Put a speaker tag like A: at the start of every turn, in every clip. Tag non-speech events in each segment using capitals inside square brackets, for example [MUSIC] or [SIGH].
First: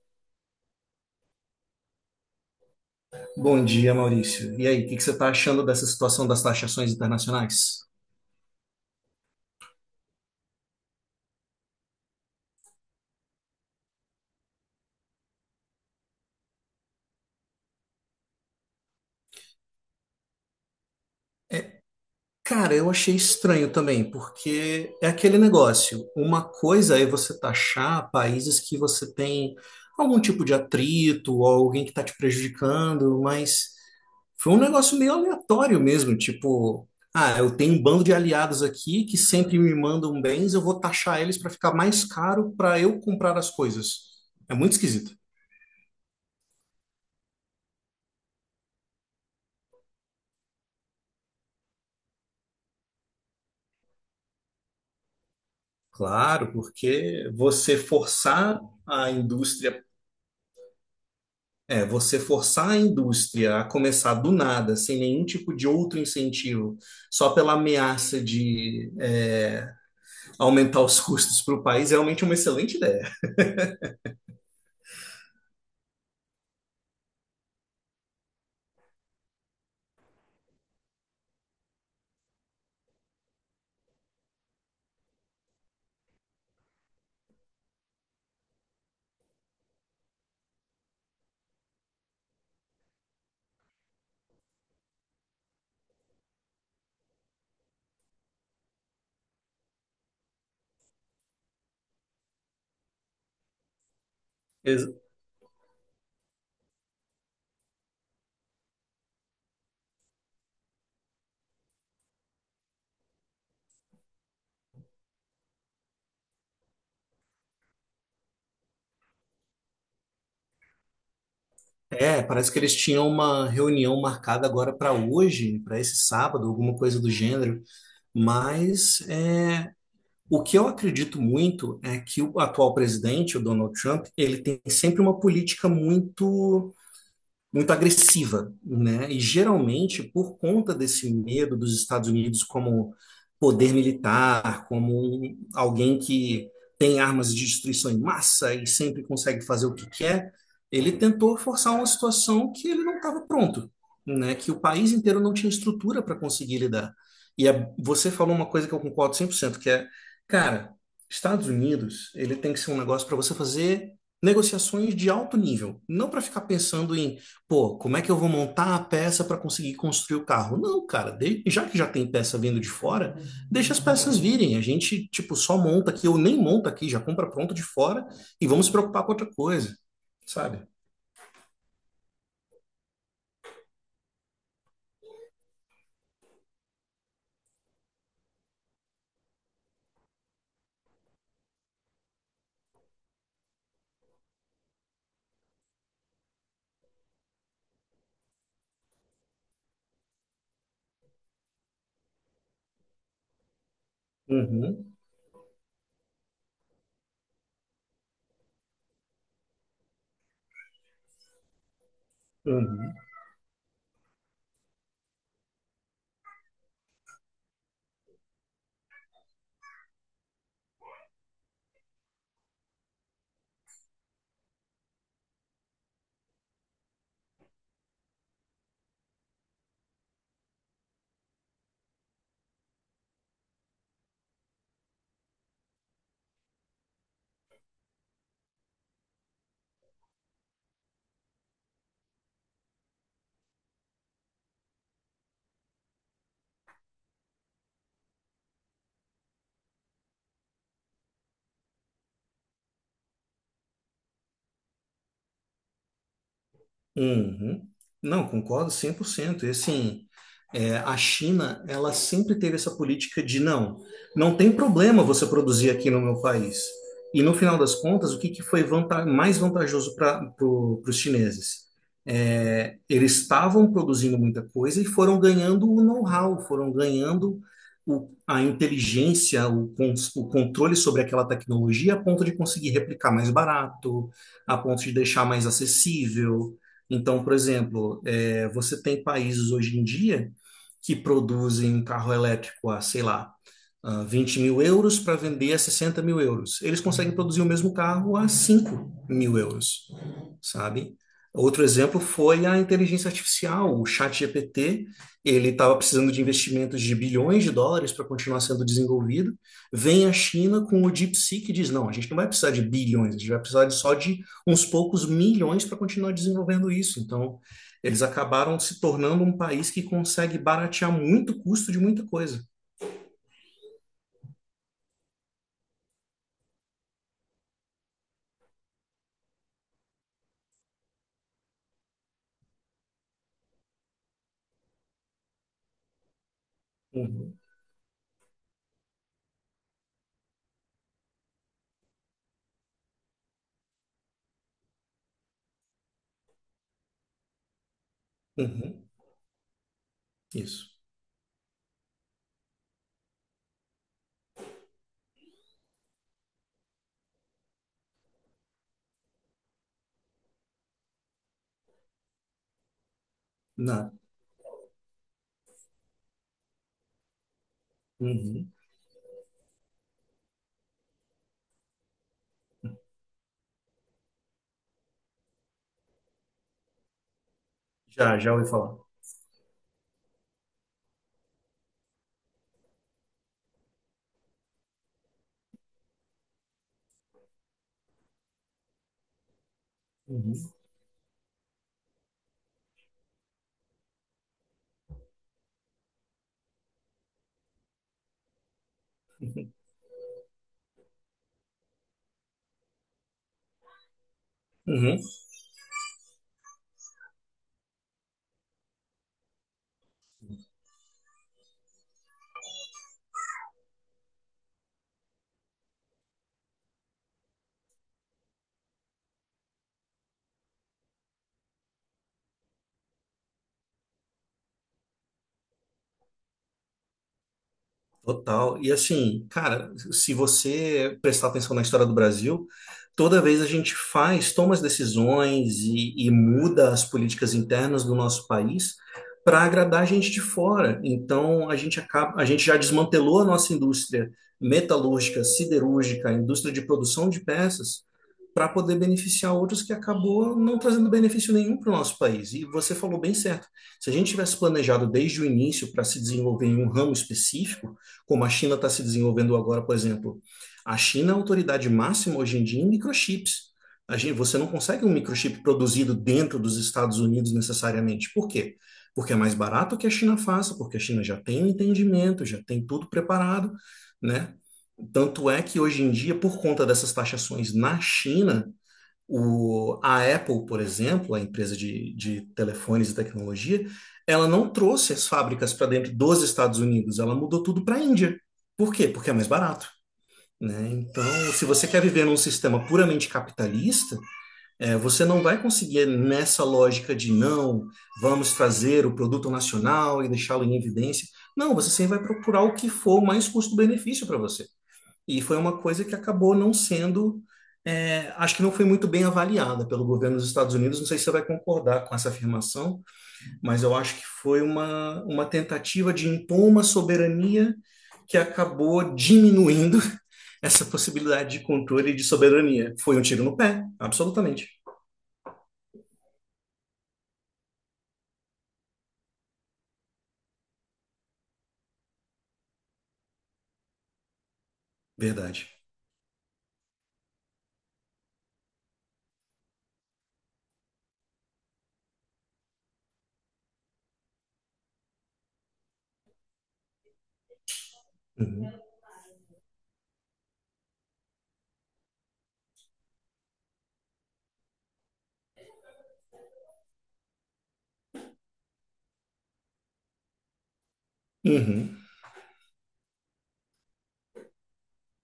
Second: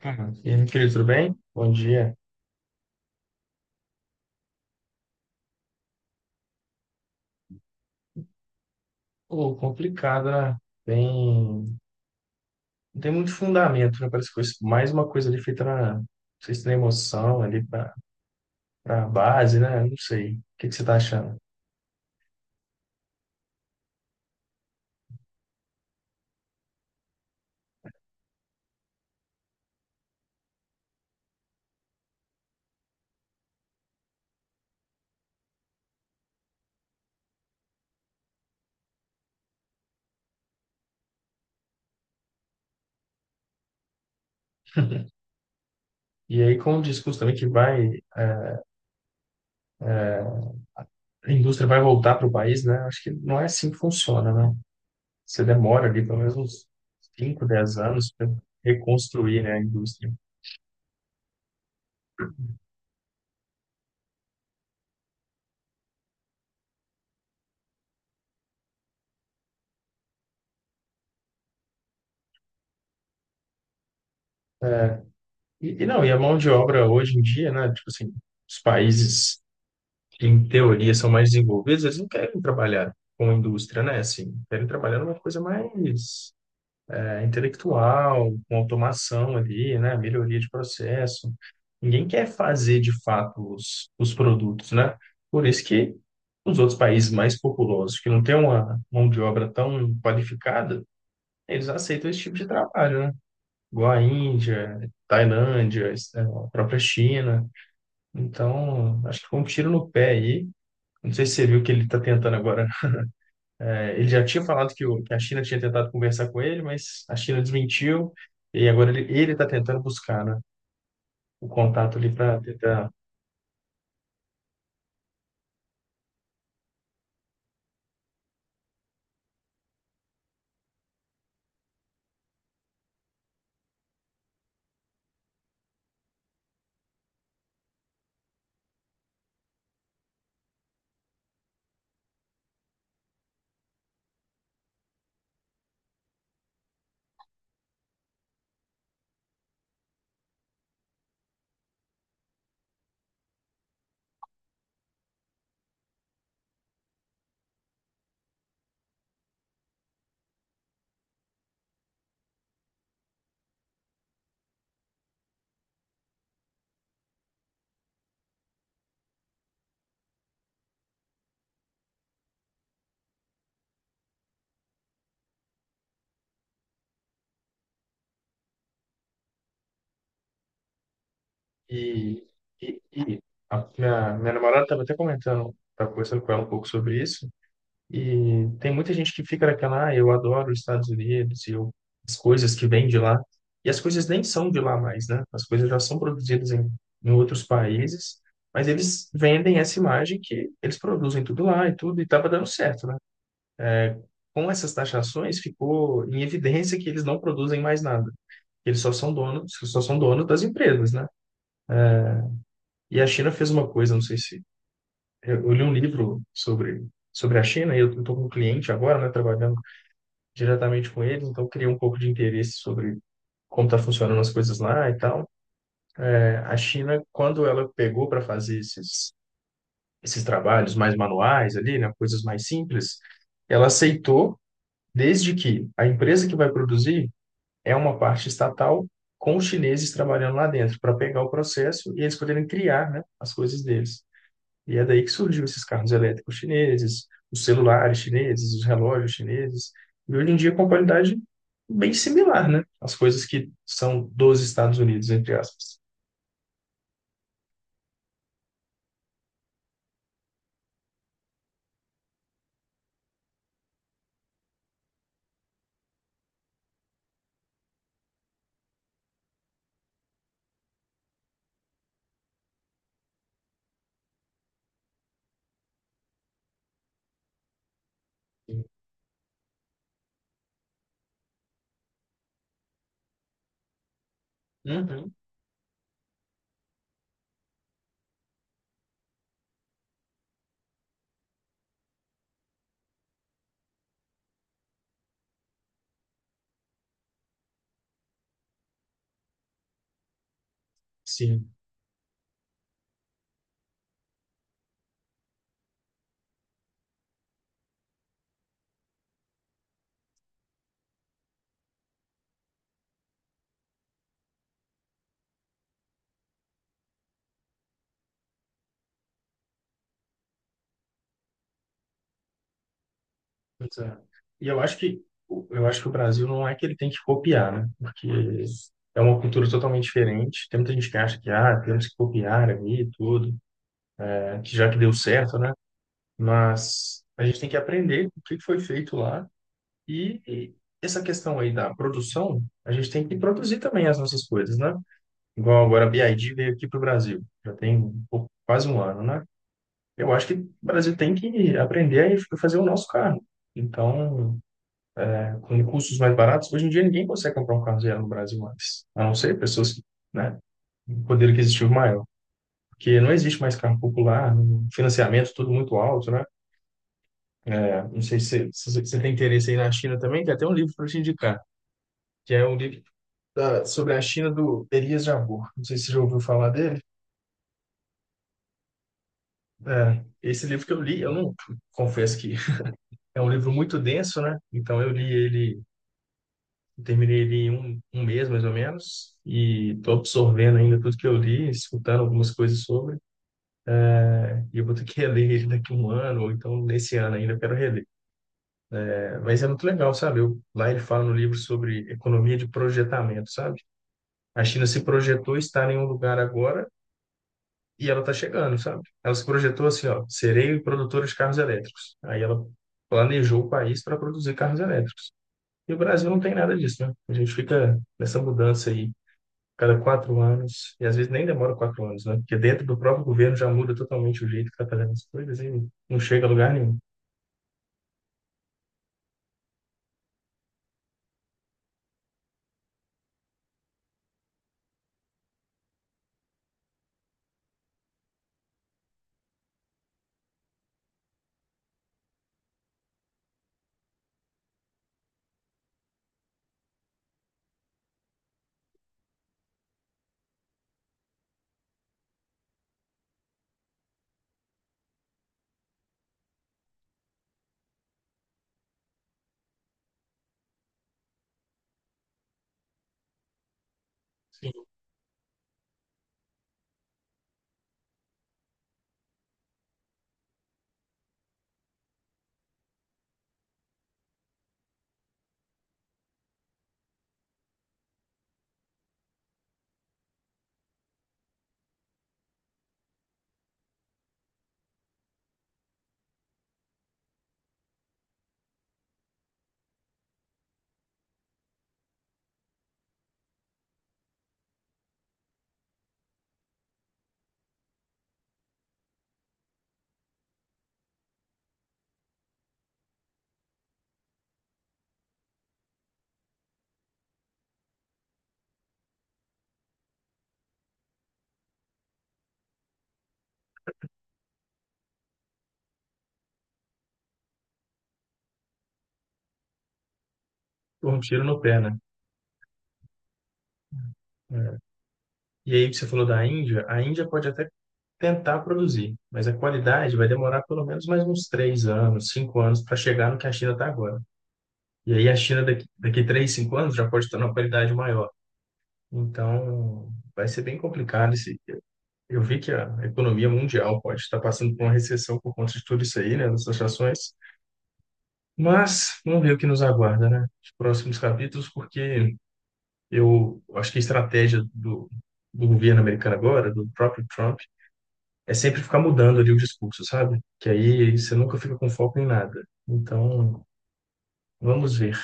A: Ah, e aí, meu querido, tudo bem? Bom dia.
B: Bom dia, Maurício. E aí, o que que você está achando dessa situação das taxações internacionais?
A: Pô, complicado, né? Tem... Não tem muito fundamento, né? Parece mais uma coisa ali feita Não sei se tem emoção ali pra base, né? Não sei. O que que você tá achando?
B: Cara, eu achei estranho também, porque é aquele negócio. Uma coisa é você taxar países que você tem algum tipo de atrito ou alguém que está te prejudicando, mas foi um negócio meio aleatório mesmo, tipo, ah, eu tenho um bando de aliados aqui que sempre me mandam bens, eu vou taxar eles para ficar mais caro para eu comprar as coisas. É muito esquisito.
A: E aí, com o discurso também que vai... é, a indústria vai voltar pro país, né? Acho que não é assim que funciona, né? Você demora ali pelo menos
B: Claro,
A: uns
B: porque
A: 5,
B: você
A: 10 anos para
B: forçar a
A: reconstruir, né, a
B: indústria,
A: indústria.
B: é, você forçar a indústria a começar do nada, sem nenhum tipo de outro incentivo, só pela ameaça de aumentar os [LAUGHS] custos para o país, é realmente uma excelente ideia.
A: E não, e a mão de obra hoje em dia, né? Tipo assim, os países... que em teoria são mais desenvolvidos, eles não querem trabalhar com indústria, né? Assim, querem trabalhar numa coisa mais intelectual, com automação ali, né? Melhoria de processo. Ninguém quer fazer de fato os produtos, né? Por isso que os outros países mais populosos, que não têm uma mão de obra tão qualificada, eles aceitam esse tipo de trabalho, né? Igual a Índia,
B: Ex-
A: Tailândia, a própria China. Então, acho que foi um tiro no pé aí, não sei se você viu que ele está tentando agora. É, ele já tinha falado que, que a China tinha tentado conversar com ele, mas a China desmentiu. E agora ele está tentando buscar, né, o contato ali
B: É,
A: para
B: parece que eles
A: tentar.
B: tinham uma reunião marcada agora para hoje, para esse sábado, alguma coisa do gênero, mas o que eu acredito muito é que o atual presidente, o Donald Trump, ele tem sempre uma política muito agressiva, né? E geralmente por conta desse medo dos Estados Unidos como poder militar, como alguém que tem armas de destruição em massa e sempre consegue fazer o que quer, ele tentou forçar uma situação que ele não estava pronto, né? Que o país inteiro não tinha estrutura para conseguir lidar. E você falou uma coisa que eu concordo 100%, que é, cara, Estados Unidos, ele tem que ser um negócio para você fazer negociações de alto nível, não para ficar pensando em pô, como é que eu vou montar a peça para conseguir construir o carro? Não, cara, já que já tem peça vindo de fora, deixa as peças virem. A gente, tipo, só monta aqui, ou nem monta aqui, já compra pronto de fora e vamos se preocupar com outra coisa, sabe?
A: E, e a minha namorada estava até comentando, estava conversando com ela um pouco sobre isso. E tem muita gente que fica naquela, ah, eu adoro os Estados Unidos e eu, as coisas que vêm de lá. E as coisas nem são de lá mais, né? As coisas já são produzidas em outros países, mas eles vendem essa imagem que eles produzem tudo lá e tudo, e estava dando certo, né? Com essas
B: Uhum,
A: taxações, ficou em evidência que eles não produzem mais nada. Eles só são donos das empresas, né?
B: uhum.
A: E a China fez uma coisa, não sei se... eu li um livro sobre a China, e eu estou com um cliente agora, né, trabalhando diretamente com eles, então criei um pouco de interesse sobre como está funcionando as coisas lá e tal. É, a China, quando ela pegou para fazer esses trabalhos mais manuais ali, né, coisas mais simples, ela aceitou desde que a empresa que vai produzir é uma parte estatal com os chineses trabalhando lá dentro para pegar o processo e eles poderem criar, né, as coisas deles. E é daí que surgiu esses carros elétricos chineses, os celulares chineses, os relógios chineses, e hoje em dia com qualidade bem similar, né? As coisas que são dos Estados Unidos, entre aspas.
B: Uhum. Não, concordo 100%. E assim, é, a China, ela sempre teve essa política de não, não tem problema você produzir aqui no meu país. E no final das contas, o que, que foi mais vantajoso para os chineses? É, eles estavam produzindo muita coisa e foram ganhando o know-how, foram ganhando a inteligência, o, o controle sobre aquela tecnologia a ponto de conseguir replicar mais barato, a ponto de
A: Uhum.
B: deixar mais acessível. Então, por exemplo, é, você tem países hoje em dia que produzem um carro elétrico a, sei lá, ah, 20 mil euros para vender a 60 mil euros. Eles conseguem produzir o mesmo carro a 5 mil euros, sabe?
A: Sim.
B: Outro exemplo foi a inteligência artificial, o ChatGPT. Ele estava precisando de investimentos de bilhões de dólares para continuar sendo desenvolvido. Vem a China com o DeepSeek, que diz: não, a gente não vai precisar de bilhões, a gente vai precisar de só de uns poucos milhões para continuar desenvolvendo isso. Então, eles acabaram se tornando um país que consegue baratear muito o custo de muita coisa.
A: Pois é. E eu acho que eu acho que o Brasil não é que ele tem que copiar, né? Porque é uma cultura totalmente diferente. Tem muita gente que acha que ah, temos que copiar ali e tudo, né? Que já que deu certo, né? Mas a gente
B: Uhum,
A: tem que aprender o que foi feito lá. E essa questão aí da produção, a gente tem que produzir também as nossas coisas, né? Igual agora a BID veio aqui para o Brasil, já tem um quase um
B: uhum,
A: ano, né? Eu acho que o
B: isso.
A: Brasil tem que aprender a fazer o nosso carro. Então, é, com recursos mais baratos, hoje em dia ninguém consegue comprar um carro zero no Brasil mais, a não ser pessoas que, né, um poder aquisitivo maior. Porque não existe mais carro
B: Não,
A: popular, um financiamento tudo muito alto, né? É, não sei se
B: uhum.
A: se você tem interesse aí na China também, tem até um livro para te indicar, que é um livro sobre a China do Elias Jabbour. Não sei se você já ouviu falar dele.
B: Já, já ouvi falar.
A: É, esse livro que eu li, eu não, confesso que é um livro muito denso, né? Então eu li ele, terminei ele em um mês mais ou menos, e estou
B: Uhum,
A: absorvendo ainda tudo que eu li, escutando algumas coisas sobre, e eu vou ter que reler ele daqui a 1 ano, ou então nesse ano ainda eu quero reler. É, mas é muito legal, sabe? Eu, lá ele fala no livro sobre economia de projetamento, sabe? A China se
B: uhum.
A: projetou estar em um lugar agora. E ela tá chegando, sabe? Ela se projetou assim, ó, serei produtora de carros elétricos. Aí ela planejou o país para produzir carros elétricos. E o Brasil não tem nada disso, né? A gente fica nessa mudança aí cada 4 anos, e às vezes nem demora 4 anos, né? Porque dentro do próprio governo já muda totalmente o jeito que tá fazendo as coisas e não chega a lugar nenhum.
B: Total. E assim, cara, se você prestar atenção na história do Brasil, toda vez a gente faz, toma as decisões e muda as políticas internas do nosso país para agradar a gente de fora. Então a gente acaba, a gente já desmantelou a nossa indústria metalúrgica, siderúrgica, a indústria de produção de peças para poder beneficiar outros, que acabou não trazendo benefício nenhum para o nosso país. E você falou bem certo. Se a gente tivesse planejado desde o início para se desenvolver em um ramo específico, como a China está se desenvolvendo agora, por exemplo, a China é a autoridade máxima hoje em dia em microchips. A gente, você não
A: Sim.
B: consegue um microchip produzido dentro dos Estados Unidos necessariamente. Por quê? Porque é mais barato que a China faça, porque a China já tem o entendimento, já tem tudo preparado, né? Tanto é que hoje em dia, por conta dessas taxações na China, o, a Apple, por exemplo, a empresa de telefones e tecnologia, ela não trouxe as fábricas para dentro dos Estados Unidos, ela mudou tudo para a Índia. Por quê? Porque é mais barato, né? Então, se você quer viver num sistema puramente capitalista, é, você não vai conseguir nessa lógica de não, vamos trazer o produto nacional e deixá-lo em evidência. Não, você sempre vai procurar o que for mais custo-benefício para você. E foi uma coisa que acabou não sendo, é, acho que não foi muito bem avaliada pelo governo dos Estados Unidos. Não sei se você vai concordar com essa afirmação, mas eu acho que foi uma tentativa de impor uma soberania que acabou diminuindo essa
A: Um tiro
B: possibilidade
A: no
B: de
A: pé, né?
B: controle e de soberania. Foi um tiro no pé, absolutamente.
A: É. E aí que você falou da Índia, a Índia pode até tentar produzir, mas a qualidade vai demorar pelo menos mais uns 3 anos, 5 anos para chegar no que a China está agora. E aí a China
B: Verdade.
A: daqui, daqui 3 5 anos já pode estar numa qualidade maior. Então, vai ser bem complicado esse. Eu vi que a economia mundial pode estar passando por uma recessão por conta de tudo isso aí, né, das ações.
B: Uhum.
A: Mas vamos ver o que nos aguarda, né, os próximos capítulos, porque eu acho que a estratégia do governo americano agora, do próprio Trump, é sempre ficar mudando ali o discurso, sabe? Que aí você nunca fica com
B: Uhum.
A: foco em nada. Então, vamos ver.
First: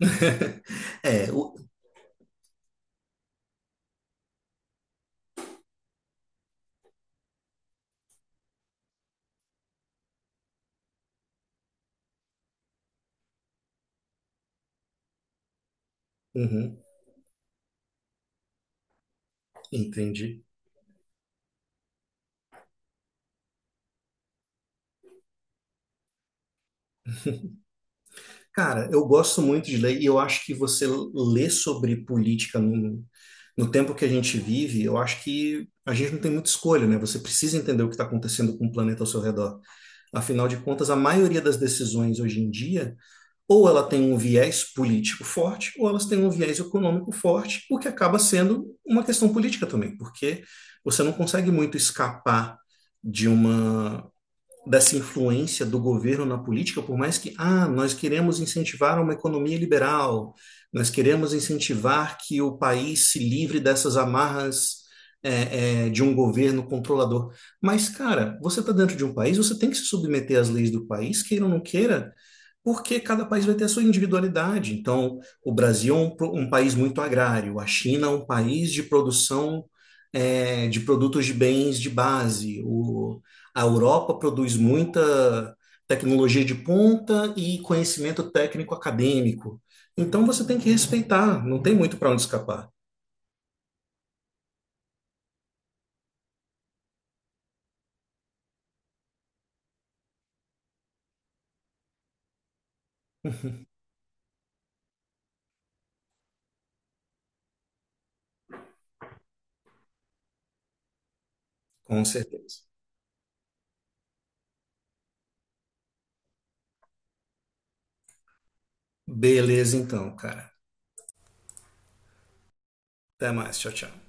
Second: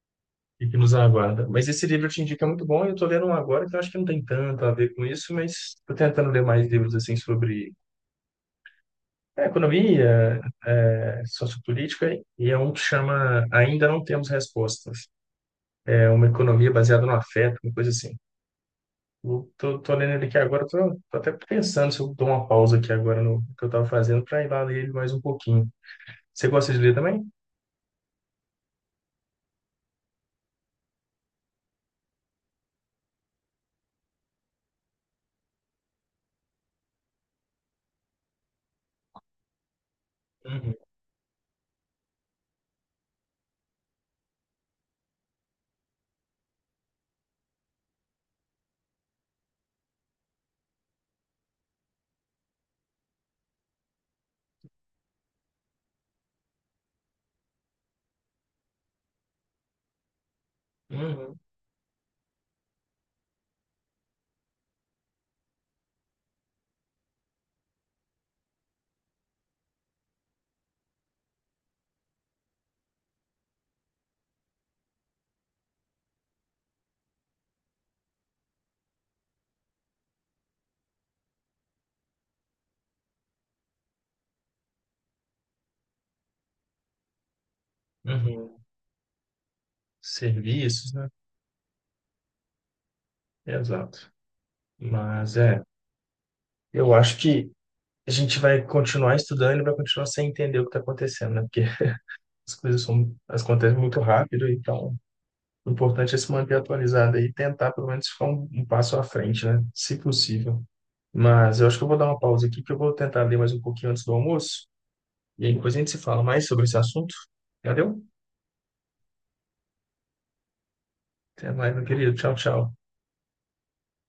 B: [LAUGHS]
A: E que nos
B: É,
A: aguarda.
B: o-
A: Mas esse livro eu te indico é muito bom, e eu estou lendo um agora que eu acho que não tem tanto a ver com isso, mas estou tentando ler mais livros assim sobre economia, sociopolítica, e é um que chama Ainda Não Temos Respostas. É uma economia
B: uhum.
A: baseada no afeto, uma coisa assim. Eu tô lendo ele aqui
B: Entendi.
A: agora, tô até pensando se eu dou uma pausa aqui agora no que eu estava fazendo para ir lá ler ele mais um pouquinho. Você gosta de ler também?
B: Cara, eu gosto muito de ler e eu acho que você ler sobre política no, no tempo que a gente vive, eu acho que a gente não tem muita escolha, né? Você precisa entender o que está acontecendo com o planeta ao seu redor. Afinal de
A: Uhum,
B: contas, a maioria das decisões hoje em dia ou ela tem um viés político forte, ou elas têm um viés econômico forte, o que acaba sendo uma questão política também, porque você não consegue muito escapar de uma dessa influência do governo na política, por mais que, ah, nós queremos incentivar uma economia liberal, nós queremos
A: uhum,
B: incentivar que o país se livre dessas amarras, de um governo controlador. Mas, cara, você está dentro de um país, você tem que se submeter às leis do país, queira ou não queira, porque cada país vai ter a sua individualidade. Então, o Brasil é um, um país muito agrário, a China é um país de produção, de produtos de bens de base, o, a Europa produz muita tecnologia de ponta e conhecimento
A: uhum.
B: técnico acadêmico. Então, você tem que
A: Serviços, né?
B: respeitar, não tem muito para onde escapar,
A: Exato. Mas é, eu acho que a gente vai continuar estudando e vai continuar sem entender o que está acontecendo, né? Porque as coisas são, elas acontecem muito rápido, então o importante é se manter atualizado e tentar pelo menos ficar um passo à frente, né? Se possível. Mas eu acho que eu vou
B: com
A: dar uma pausa
B: certeza.
A: aqui, que eu vou tentar ler mais um pouquinho antes do almoço, e aí depois a gente se fala mais sobre esse assunto. Valeu?
B: Beleza, então, cara.
A: Até mais, meu querido. Tchau, tchau.
B: Até mais, tchau, tchau.